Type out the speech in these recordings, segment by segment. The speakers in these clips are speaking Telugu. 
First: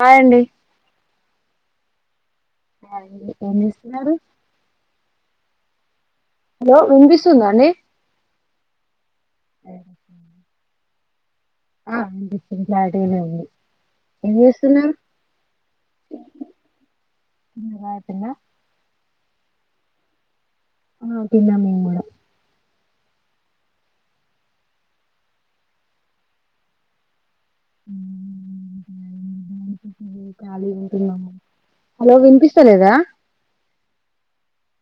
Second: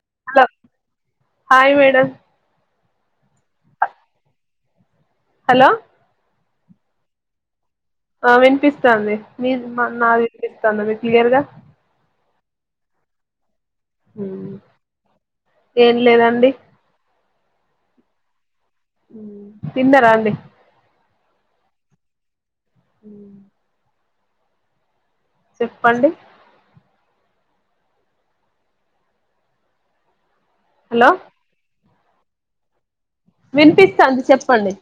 హై అండి హలో హాయ్ మేడమ్ హాయ్ అండి ఎం చేస్తున్నారు హలో హలో వినియస్తుందా అండి అ వినిపిస్తంది మీర్ నా [unintelligible] క్లియర్ గా ఆ అండి ఇది క్లారిటీగానే ఉంది ఏం మ్ చేస్తున్నారు ఏం లేదండి నిరయపిన్న తిన్నర అండి ఆ తిన్నాం మేం కూడా మ్ చెప్పండి ఖాళీగా హలో ఉంటున్న హలో వినిపిస్తలేదా వినిపిస్త అంది చెప్పండి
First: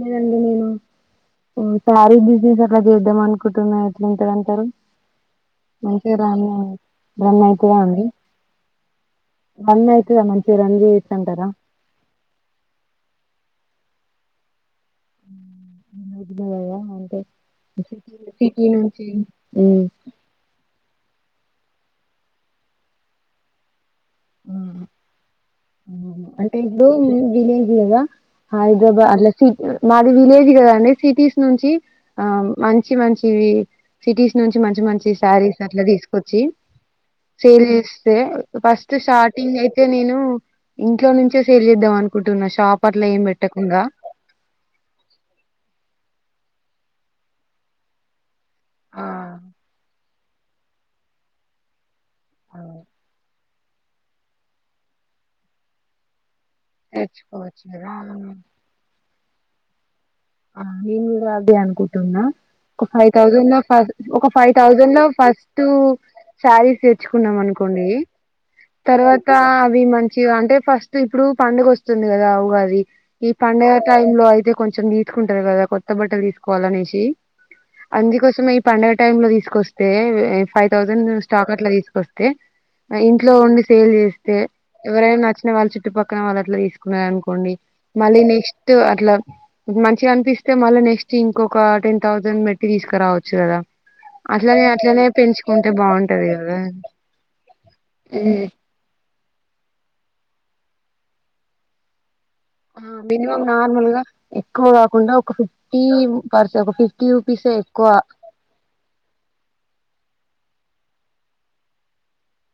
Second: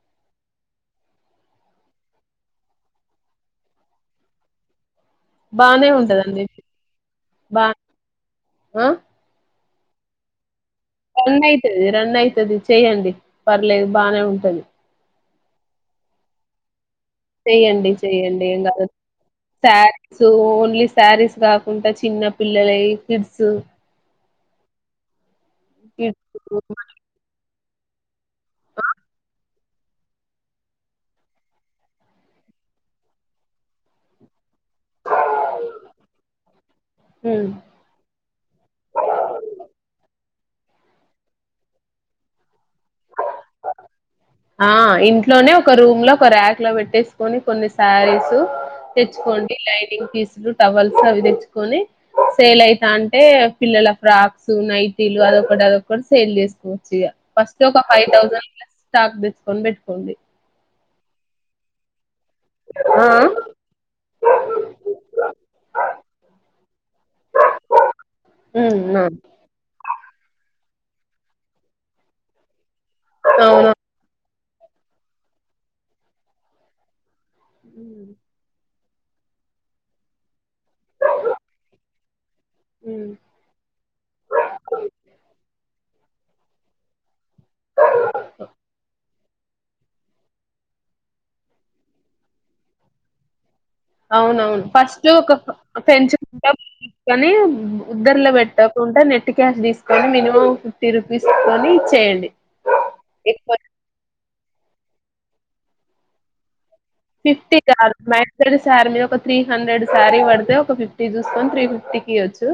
లేదండి నేను సారీ బిజినెస్ అట్లా చేద్దాం అనుకుంటున్నా అట్లా ఇంతదంటారు బానే మనకే రా ఉంటదండి బమ బా అయితుంద అండి ఆ మమ్ అవుయితుద మంచి రన్ అయితుది రన్ అయితుది చె్యడి పర్లేదు బానే ఉంటది [inaudible] చెయ్యడి చెయ్యడి ఏం సిటీ కా నుంచి శారీస్ ఓన్లీ శారీస్ కాకుండా చిన్న పిల్లలై కిడ్స్ మ్ అంటే కిడ్స్ ఇప్పుడు దిని కద హైదరాబాద్ అట్లా మాది విలేజ్ కదా అండి సిటీస్ నుంచి ఆ మంచి మంచి వి సిటీస్ నుంచి మంచి మంచి శారీస్ అట్లా తీసుకొచ్చి సేల్ చేస్తే ఫస్ట్ స్టార్టింగ్ అయితే నేను ఇంట్లో నుంచే సేల్ చేద్దాం అనుకుంటున్నా షాప్ అట్లా ఏం పెట్టకుండా ఆ ఇంట్లోనే ఒక రూమ్ లో ఒక ర్యాక్ లో పెట్టేసుకొని కొన్ని శారీస్ ఆ తెచ్చకోండి లైనింగ్ తీస్ టవల్స్ అవి తెచ్చుకొని సేల్ అవును అయితా అంటే పిల్లల ఫ్రాక్స్ నైటీలు అదొకటి అదొకటి సేల్ చేస్త్ ఫస్ట్ తెచ్చుకోవచ్చు ఒక కదా ఫైవ్ థౌసండ్ ప్లస్ డిస్కౌంట్ పెట్టుకోండి ఆ నేను కూడా అదే అనుకుంటున్నా ఒక ఆ ఫైవ్ థౌజండ్ లో ఫస్ ఒక ఫైవ్ థౌజండ్ లో ఫస్ట్ శారీస్ తెచ్చుకున్నాం అనుకోండి ఉమ్ తర్వాత అవి మంచి అంటే ఫస్ట్ ఇప్పుడు పండుగ వస్తుంది కదా ఉగాది ఈ అవును పండెగ టైమ్ లో ఐతే కొంచెం నీ కుంటారు కదా కొత్త బట్టలు తీసుకోవాల అనేసి అందుకోసమే పండగ టైమ్ లో తీసుకొస్తే ఫైవ్ థౌసండ్ స్టాక్ అట్లా తీసుకొస్ తె ఉమ్, ఇంట్లో ఉండి సేల్ చేస్తే ఎవరైనా వచ్చిన వాళ్ళు చు చుట్టు పక్కన వాళ్ళ అట్ల తీసుకున్నారనుకో కోండి మళ్ళీ నెస్ట్ అట్లా మంచిగా అనిపిస్తే మళ్ళీ నెస్ట్ ఇంకొక టెన్ థౌజండ్ పెట్టి తీసుకురావచ్చు కదా అవునవును అట్లనే అట్లనే ఫస్ట్ ఒక పెంచుకుంటే బాగుంటది కదా పెంచకుని ఉద్దరిలో ఉమ్ పెట్టకుండా నెట్ టి క్యాష్ తీసుకొని మినిమం ఫిఫ్టీ రూపీస్కొని చేయండి మనిమమ్ నార్మల్గా ఎక్కువ కాకుండా ఒక ఫిఫ్టీ పర్స ఒక ఫిఫ్టీ రూపీసే ఫిఫ్టీ కా ఎక్కువ మై హెడ్ సార్ మీద ఒక త్రీ హండ్రెడ్ సార్ ఇవ్వ ఒక ఫిఫ్టీ చూసుకని త్రీ ఫిఫ్టీకియచ్చు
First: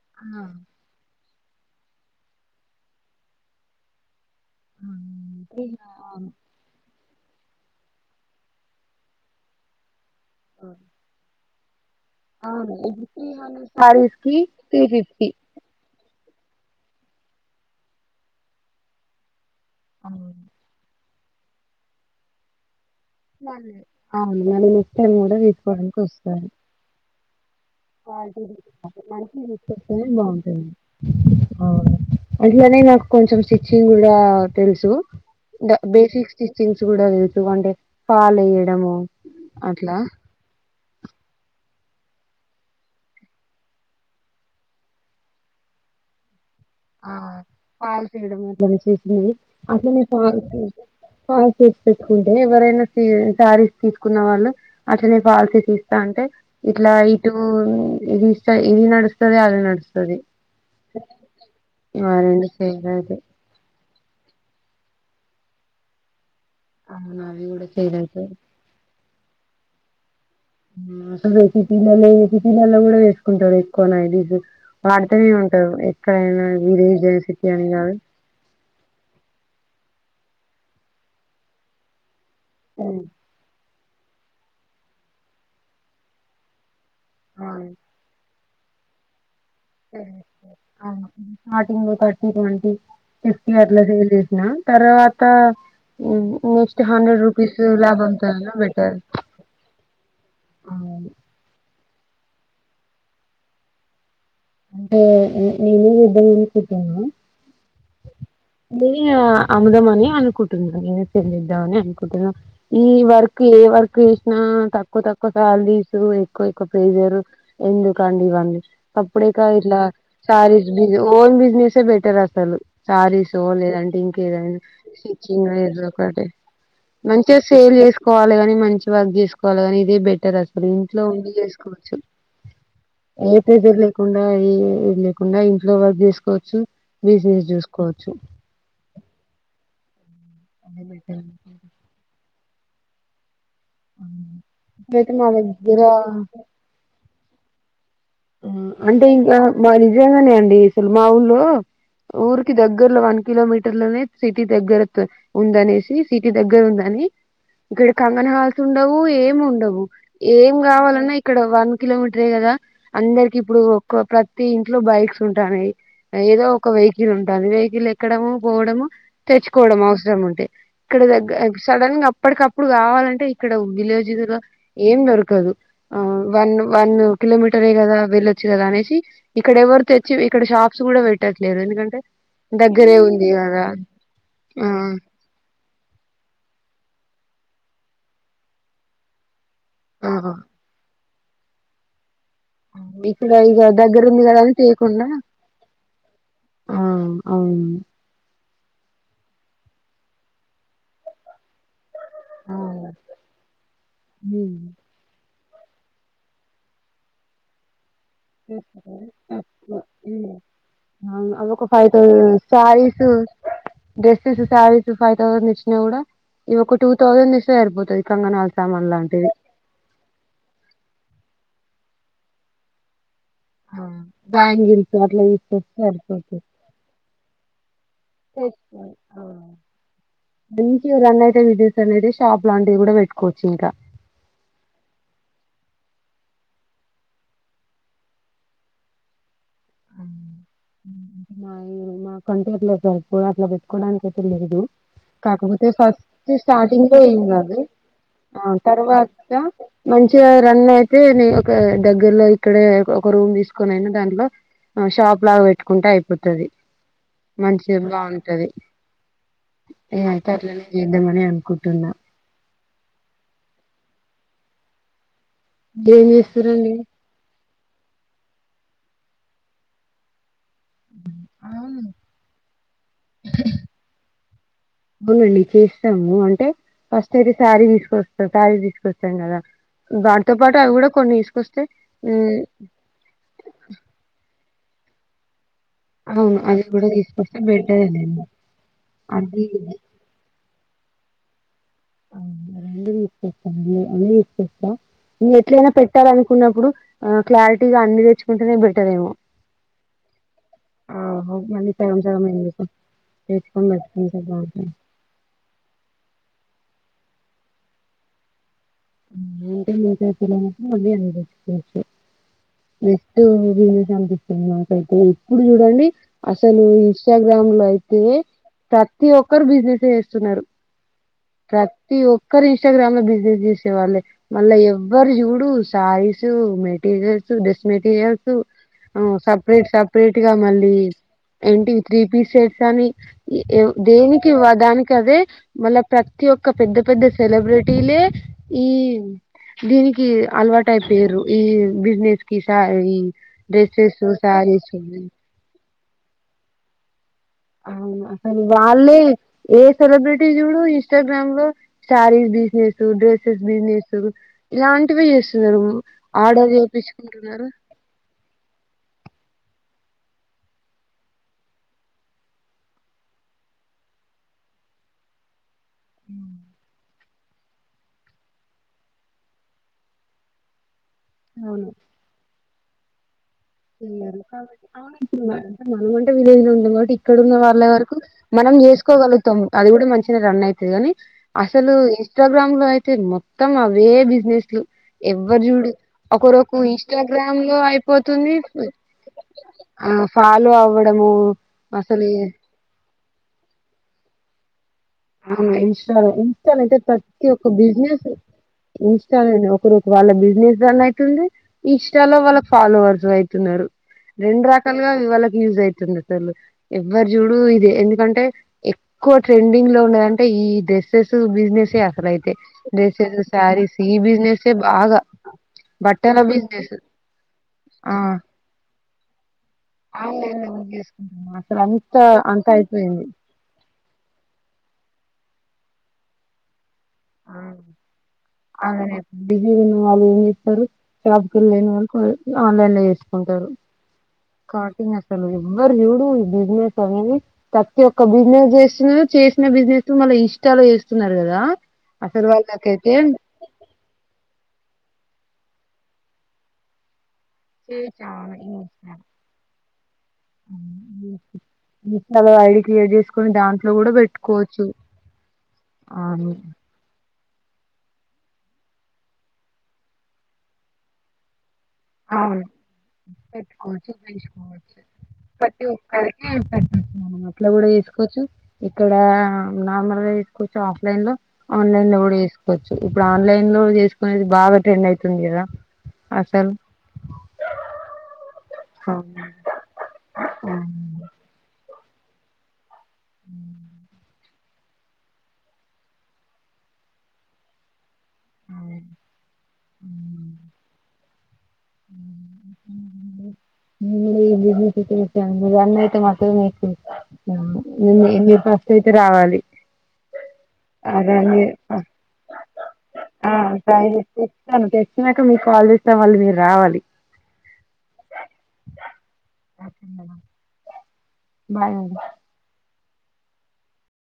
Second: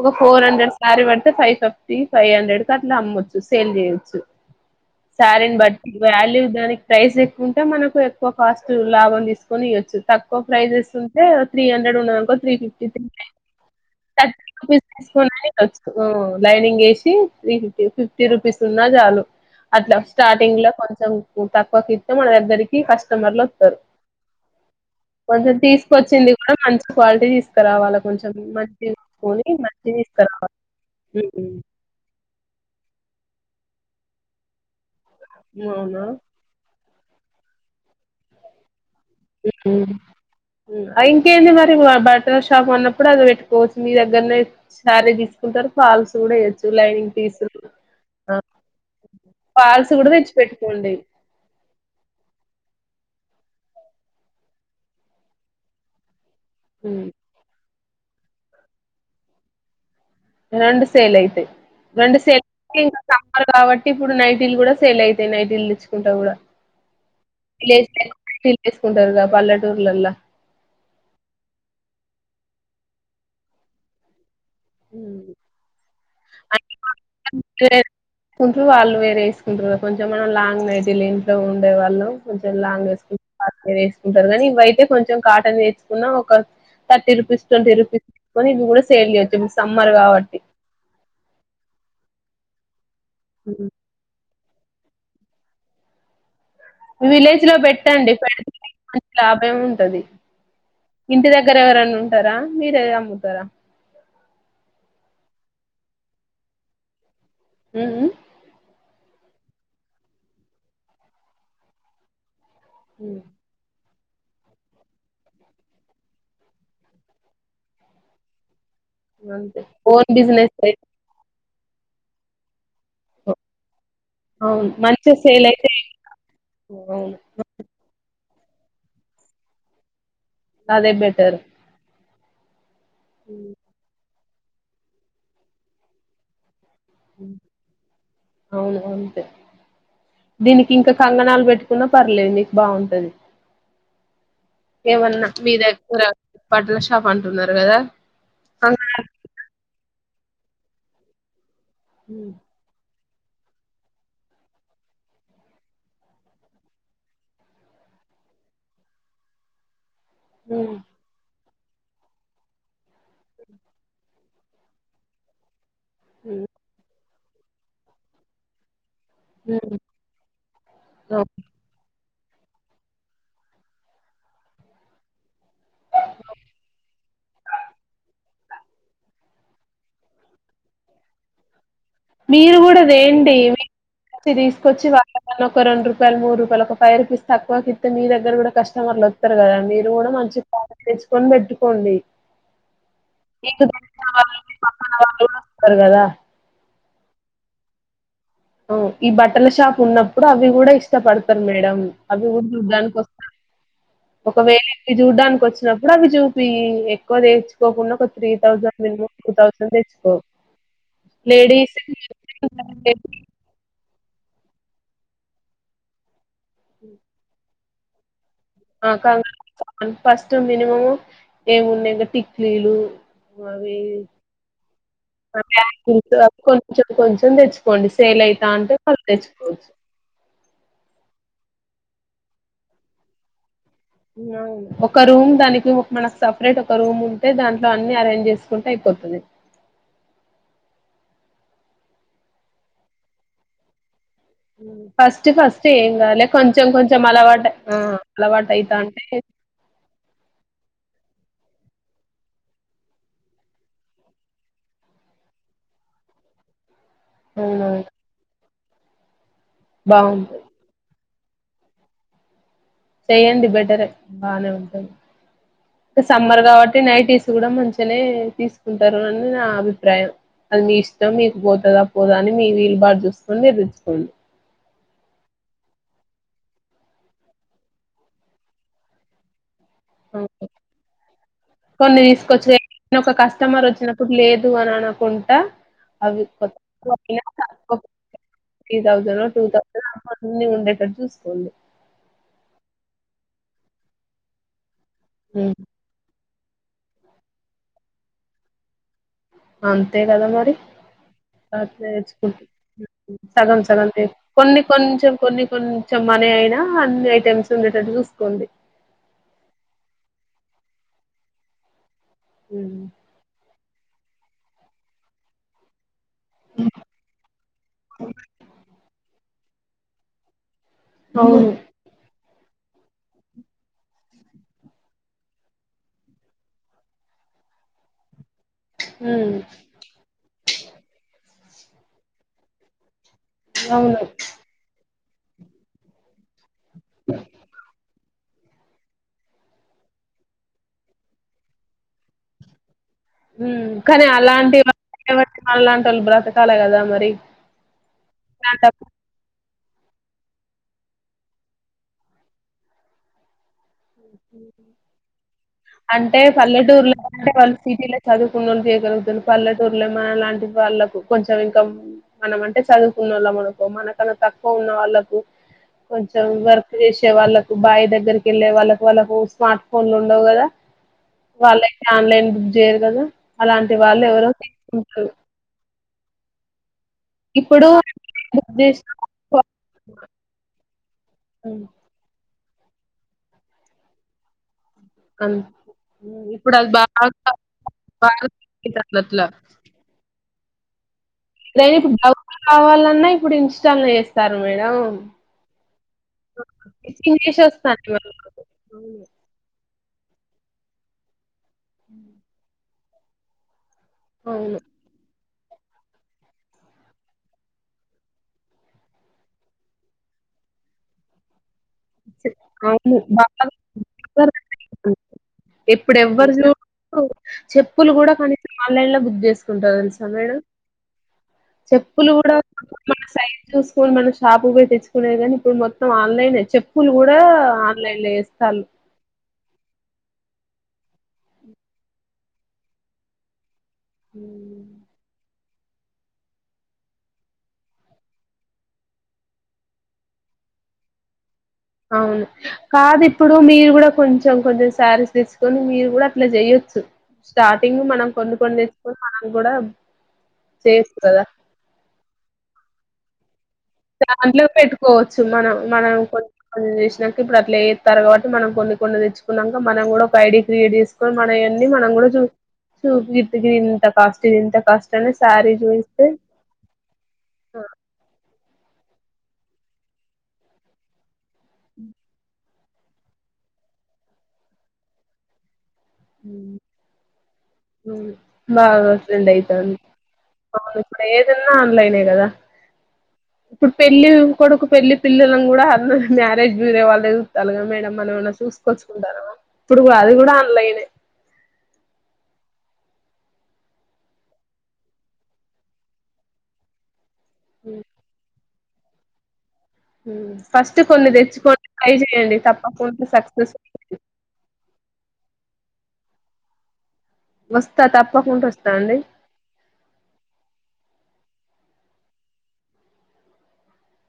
ఒక ఫోర్ హండ్రెడ్ సారి పడుంది అ ఫైవ్ ఫిఫ్టీ ఫైవ్ హండ్రెడ్ క అలా అమ్ొచ్చు సేల్ చేయొచ్చు సారేని బట్టి అలి దానికి ప్రైస్ ఎక్కువ ఉంటే మనకు ఎక్కువ కాస్ట్ లాభం తీసుకొని ఇవ్వచ్చు తక్కువ ప్రైజెస్ ఉంటే ర అడి ఇక్కడ ఉన్నది అనుకో త్రి అవును ఫిఫ్టీత్రి ఇప్పుడు త్రీ అయ్యింది హండ్రెడ్ సారీస్ కి తర్టీ త్రీ ఫిఫ్టీ తీసుకొని కలుసుకొ లైనింగ్ ఏసి త్రీ ఫిఫ్టీ ఫిఫ్టీ రూపీస్ ఉన్నా చాలు అట్లా స్టాటింగ్ లో కొంచెం నువ్వు తక్కువ ఇస్తే మన దగ్గరికి ఈ కస్టమర్ లో హ్ అవును మళ్ళీ నెక్స్ట్ టైమ్ కూడా తీసుకోవడానికి తీసుకొచ్చింది వస్తారు కూడా మంచి క్వాలిటీ తీసుకురావాలా కొంచెం క్వాలిటీ మనీ తీసుకొని మంచివి మంచి తీసుకొస్తేనే తీసుకురావాల అట్లానే నాకు కొంచెం స్టిచ్చింగ్ కూడా తెలుసు ద అవునా బేసిక్స్ స్టిచ్చింగ్స్ కూడా వెళ్తూవండి పలుయడము ఉమ్. అట్లా ఇంకేంది మరి బాటల్ షాప్ అన్నప్పుడు అది పెట్టుకోవచ్చు మీ దగ్గరనే శారీ తీసుకుంట తారు ఫాల్స్ కూడా వయచ్చు ఆ పాలు చేయడం అని చేసింది ఫాల్స్ అట్లనే కూడా పా తెచ్చి పెట్టుకోండి పాలు చేసి పెట్టుకుంటే ఎవరైనా శారీస్ తీసుకున్న వాళ్ళు అట్లనే ఫాల్సీ తీ ఇస్తా అంటే ఇట్లా ఉమ్. ఇటు ఇది ఇష్ట ఇది నడుస్తుద అది నడుస్తుంది రండు సేల్ ఆయితే ఆ రెండు సల్ ఫెయిల్ అయితాయి సారుగా బట్టి ఇప్పుడు నైటీ ఇల్లు కూడా సేల్ అయితాయి నైటి ఇల్లు తెచ్చుకుంటా కూడా అవును అవి కూడా ఫెయిల్ అయితాయి ఫీల్సుకుంటారు పల్లెటూర్లలా అసలు వేసి పలల్లో వేసి పలల్లో కూడా వేసుకుంటాారు ఎక్కువ నైటీస్ వా అడుతనే ఉంటారు ఎక్కడైనా వరే జన సిటీ అని కాదు కుంట్రు వాళ్ళు వేరే వేసుకుంటారు కొంచెం మనం లాంగ్ నైటీలు ఇంట్లో ఉండే వాళ్ళు లాంగస్ మీరు వేసుకుంటారు కాగానీ ఇవయితే కొంచెం కాటన్ వేచుకున్న ఒక థర్టీ రూపీస్ ట్వంటీ రూపీస్ పోనీ ఇది కూడా సెళ్లిచెస్ సరే సరే అవును ఇంకాయేంటి యేటి ఉమ్. ఆట్లా డీల్ తరవాత హుం విలేజ్ లో పెట్టండి అయినా పెడితే బెటర్ మంచి లాభం ఉంటది అవును. ఇంటి దగ్గర ఎవరను తారా మీరే అమ్ముతారా అంటే నేను ఎద్ద ఉకుతున్నా హమ్ హమ్ నే అమ్ముదంమని అనుకుంటున్నా నేనే చెల్లిద్దామ అని అనుకుంటున్నా ఈ వర్క్ ఏ వర్క్ కృష్ణ తక్కువ తక్కువ శాలరీస్ ఎక్కువ ఎక్కువ పేసారు ఎందుకండి ఇవన్నీ ఆప్పుడే కా అంతే ఇలా ఓన్ స బిజినెస్ అయితే ఓన్ బిజినెస్ బెటర్ అసలు సారీసో లేదంటే అవును మంచిగా సేల్ స్టిచ్చింగో అయితే ఏదోకటి అవును మంచిగా సేల్ చేసుకోవాలి కాని మంచి వర్కచేసుకోవాలని ఇది బె అంటేది అసలు అదే ఇంట్లో ఉండి బెటర్ చేసుకోవచ్చు ఏతేజ కుండా లేకుండా ఇంట్లో వర్క్ చేసుకోవచ్చు ఉ వసిసి చూసుకోవచ్చు అవును అంతే దీనికి ఇంకా కంగణాలు పెట్టుకున్నా పర్లేదుం బాగుంటది అయితే మా ఏవన్నా మీద దగ్గర పట్ల షాప న్నారు మీదా అంటే ఇంకా మ గానే అండి సుల్ మా ఊలు హ్మ్. ఊరికి దగ్గర్లో వనికి కిలోమీటర్ లోనే సిటీ దగ్గర ఉందనేసి సిటీ దగ్గర ఉందని ఇక్కడ కంగన హాల్స్ ఉండవు ఏమి ఉండవు ఏం హ్మ్. కావాలన్నా ఇక్కడ వా కిలోమీటర్ేగదా అందరికి ఇప్పుడు ఒక్క ప్రతి ఇంట్లో బైక్స్ ఉంటాయి ఏదో హ్మ్. ఒక వై వెకిల్ ఉంటుంది వెహికల్ ఎక్కడము పోవడము హ్మ్. తెచ్చుకోవడం అవసరం ఉంటే ఇక్కడ ఓకే. దగ్గర సడన్ గా అప్పటికప్పుడు కావాలంటే ఇక్కడ విలేజ్ లో ఏం దొరకదు వన్ వన్ కిలోమీటర్ ే కదా వెళ్ళొచ్చు కదా అనేసి ఇక్కడ ఎవరి తెచ్చి ఇక్కడ షాప్స్ కూడా పెట్టట్లేదు ఎందుకంటే మీరు కూడాద దగ్గరే ఉంది కదా ఏంటిడి ఆ తీసుకొచ్చి వాతావరణం ఒక రెండు రూపాయ మూడు రూపాయలు ఒక ఫైవ రూస్ తక్కువ కిే మీ దగ్గర కూడా కటమర్లు వస్తారుదడి మీరు కూడా ఆ మంచి ప కొనిబెట్టుకోండి ఇక్కడ ఇక దగ్గరు ఉంది కదా అది మీ పక్కన చేయకుండా వాళ్ళు కూడా వస్తారు కదా ఆ అవును ఈ బట్టల షాప్ ఉన్నప్పుడు అవి కూడా ఇష్టపడతారు మేడం అభ ఆ ఉనికి కోస్తా ఒక వేలి ఇ చూ దానికి వచ్చినప్పుడు అవి చూపి ఎక్కువ తెేర్చుకోకుండా కొ అకు లేడీస్ ఫైద సార స డెస్స్ సారి సఫయిత నిీచిన కూడా ఇవకు టటుూ తౌసండ్ ఇష్ట ఇర్బోు కంగణాలు అకా ఫస్ట్ మినిమ ఏమున్నా ఇ టిక్లీలు అవి బ్యాంగిల్స్ అట్లా అ తీసుకొస్తే అవి సరిపోతది కొంచెం కొంచెం తెచ్చుకోండి సేల్ అయితా అంటే వాళ్ళు తెచ్చుకోవచ్చు మంచిగా రన్ అయితే విజస్ అయితే షాప్ లాంటివి కూడా పెట్టుకోవచ్చు ఇంకా వు ఒక రూమ్ దానికి మనకు సపరేట్ ఒక రూమ్ ఉంటే దాంట్లో అన్ని అరేంజ్ చేసుకుంటే అయిపోతది మా మా కంటే ఎట్లే సార్ప్పు అట్లా పెట్టుకోవడానికి అయితే లేదు ఫస్ట్ కాకపోతే ఫస్ట్ ఏం కాలే ఫస్ట్ కొంచెం స్టార్టింగ్ లో కొంచెం ఏం అలవాటు కాదు అలవాటఅయితా అంటే రన్ని అయితే న ఒక దగ్గరలో ఇక్కడే ఒక రూమ్ తీసుకొనిను దాంట్లో షాప్ లాగా పెట్టుకుంటే అయిపోతది మంచి అవునవును బాగుంటది ఏం బాగుంటది అయితర్లే న అంతే మని అనుకుంటున్నా చెయ్యండి బెటరే బానే ఉంటంది ఏం సమ్మర్ చేస్తురండి కాబట్టి నైటీస్ కూడా మంచిగానే తీసుకుంటారు అని నా అభిప్రాయం అది మీ ఇష్టం మీకు పోతదా పోదా అని మీ వీలు బాటు చూసుకని మీరీచ్చుకోండి అవునండి చేస్తాము అంటే ఫస్ట్ అయితే శారీ తీసుకొస్తాం శారీ తీసుకొస్తాం కదా దాంతో పాటు అవి కూడా కొన్ని తీసుకొస్తే కొన్ని తీసుకొచ్చి నానా కుంట అవి అవును కొత్త కూడా తీసుకొస్తే [unintelligible] బెటరేనండి త్రీ థౌసండ్ టూ అది థౌసండ్ ఉండ క చూసుకోండి [unintelligible] ఎట్లయినా పెట్టాలని కున్నప్పుడు ఆ క్లారిటీగా అన్ని తెచ్చుకుంటేనే బే అంతే కదా మరి ఆ మళ్ళీ సగం సగం నేర్చుకుంట ఎందుకు సగం తెచ్చుకొని సగం పెట్టుకుంటే కొన్ని బాగుంటుంది కొంచెం కొన్ని కొంచెం మనీ అయినా అన్ని అయి [unintelligible] ఉండేటట్టు చూసుకోండి [unintelligible] హ్మ్ జస్ట్ ఇది ఇది కనిపిస్తుంది నాకైతే ఇప్పుడు చూడండి అసలు ఇన్స్టాగ్రామ్ లో అయితే ప్రతి ఒక్క ఒక్కరు బిజినెస్ చేస్తున్నారు అవును ప్రతి ఒక్క ఒక్కరు ఇన్స్టాగ్రామ్ లో బిజినెస్ చేసే వాళ్ళే మళ్ళా ఎవ్వరు చూడు సారీస్ మెటీరియల్ డెస్ మేటీరీయల్సు సపరేట్ సపరేట్ గా మళ్ళీ అవి ఏంటి త్రీ పీసెస్ అని ఉమ్ దేనికివ దానికి కదే మళ్ల ప్రతి ఒక్క ఒక పెద్ద పెద్ద సెలబ్రిటీలే ఈ దీనికి అలవాటైపోయిరు ఈ బిజినెస్ కిస ఉమ్ కానీ అలాంటి వా [unintelligible] అలాంటి వాళ్ళు బతకల కదా మరి అవునా అసలు ఇలాంటప్పుడు వాళ్ళే ఏ సెలబ్రిటీ చూడు ఇన్స్టాగ్రామ్ లో స్టారీస్ బిజినెస్ డ్రెసెస్ బిజినెస్ ఇలాంటివి చేస్తున్నారు అంటే ఆర్డర్ పల్లెటూరులో అంటే చేపించుకుంటున్నారు వాళ్ళు సిటీలో చదువుకున్న వాళ్ళు చేయగలుగుతరు పల్లెటూర్లే మన లాంటి వాళ్ళకు కొంచెం ఇంకా మనం అంటే చదువుకున్న వాళ్ళం అనుకో మనకన్నా తక్కువ ఉన్న వాళ్ళకు కొంచెం వర్క్ చేసి వచ్చే వాళ్లకు బాయి దగ్గరకి వెళ్ళే వాళ్ళకి వాళ్ళకు స్మార్ట్ ఫోన్లు ఉండవు కదా వాళ్ళకి ఆన్లైన్ జేయారు కదా అలాంటి వాళ్ళు ఉమ్. ఎవరో తీసుకుంటారు ఉమ్, ఉమ్ ఉ మటి [unintelligible] ఇక్కడున్న వాళ్ళ ఇప్పుడు వరకు మనం బుక్ చేసిన చేసుకోగలుగుతాం అది కూడా మంచిగా రన్ అవుతుది కాని ఉమ్, అసలు ఇన్స్టాగ్రామ్ లో అయితే మొత్తం అవే బిజినెస్లు అన్- ఎవరు చూడు ఉమ్, ఇప్పుడు ఒకరోకు ఇన్స్టాగ్రామ్ లో అయిపోతుంది [unintelligible] చాలల చాలు అవడ నేను ఇప్పుడు డౌలు కావాలన్నాయి ఇప్పుడు ఇన్స్టా లో వస్తారు మేడం ఇన్స్ట ఇన్స్ట అయితే టీచింగ్ ప్రతి చేసి ఒక్క వస్తాను బిజినెస్ అవును ఇన్స్టాల ఒకరు వాళ్ళ బిజినెస్ రన్ అయితుంది ఇంస్టాలో వాళ్ళ ఫాలోవర్ అయితున్నాడు రెండు అవును రకాలుగావాళ యూజ అయితుంది అసలు ఎవ్వరి చూడు ఇదే ఎందుకంటే ఎక్కువ ట్రెండ్ దీనిలో ఉన్నంటే ఈ డ్రెస్సెస్ బిజినెస్ స అసలయితే అవును డ్రెస్సెస్ సారీస్ ఈ బిజినెస్ే బాగా బాగా ఇప్పుడు బట్టల ఎవ్వరు బిజినెస్ చూ చెప్పులు ఆ కూడా కనీసం ఆన్లైన్ లో జస్ ంట తెలుసా మేడం ఆన్లైన్ లో బుక్ చేసుకుంటున్నా అసలు అంత చెప్పులు కూడా అంత మన అయిపోయింది సైజ్ చూసుకొని మన షాప్ పోయి తెచ్చుకునే కానీ ఇప్పుడు మొత్తం ఆన్లైనే చెప్ స్కూల్ కూడా ఆన్లైన్ లో ఇేస్తాల్లు బిజీ వున్న వాళ్ళు ఏం చేస్తారు షాప్కి వెళ్ళ లేని వాళ్ళు ఆన్లైన్ లో వసుకుంటారు కాటింగ్ అసలు ఎవ్వరూ చూడు ఈ బిజినెస్ అనే ప్రతి ఒక్క బిజినెస్ చేస్తున్నారు చేసిన బిజినెస్ మళ్ళా ఇష్టాలు చేస్తున్నారు కదా అసలు అవును వాళ్ళకైతే కాదు ఇప్పుడు మీరు కూడా కొంచెం కొంచెం సారీ తెచ్చుకొని మీరు కూడా అట్లాచేయొచ్చు మనం కూడా చేయొచ్చు కదా అలా ఐడి క్రియేట్ చేసి కొని దాన్ దాంట్లో పెట్టుకోవచ్చు మనం మనం కొన్ని అవును కొన్ని చేసినా ఇప్పుడు అట్లా ఏత్తారు కాబట్టి మనం కొన్ని కొన్ని తెచ్చుకున్నాంక మనం కూడా ఒక ఐడి క్రియేట్ చేసుకొని మనయన్ని ఇంత పెట్టుకోవచ్చు కాస్ట్ ఇది ఇంత వసుకోవచ్చు కాస్ట్ అని శారీ ప్రతి చూయిస్తే ఒక్కరికి పె మన అట్లా కూడా చేసుకోవచ్చు ఇక్కడ నార్మల్గా తీసుకోచ్చు ఆఫ్లైన్ లో ఆన్లైన్ లో గూడా జేస్ కోచ్చు ఇప్పుడు ఆన్లైన్ లో చేసుకునేది బాగా ట్రెండ్ అయితుంది కదా అసల్ అవు బాగా ట్రెండ్ అయితాంది ఇక్కడ ఏదన్నా లైనే గదా ఇప్పుడు పెళ్ళి కొడుకు పెళ్లి పిల్లలను గూడా అందరు మ్యారేజ్ బ్యూరో వాళ్ళె చూత్తాల్లుగా మేడం మనం ఏమన్నా చూసుకొచ్చుకుంటన్నామా ఇప్పుడు కూడా అది గూడా ఆన్లైనే నేను ఈ బిజినెస్ అయితే పెట్టాను [inaudible] ఏందీ పో తేతే రావాలి ఫస్ట్ కొన్ని అలాగే తెచ్చుకొని ట్రై చేయండి తప్పకుండా సక్సెస్ ట్రై అ చేసి తెస్తాను తెచ్చినాక మీకు కాల్ జేస్తా మళ్ళీ మీరు రావాలి వస్తా తప్పకుండ వస్తా అండి ఓకే మేడం, బాయ్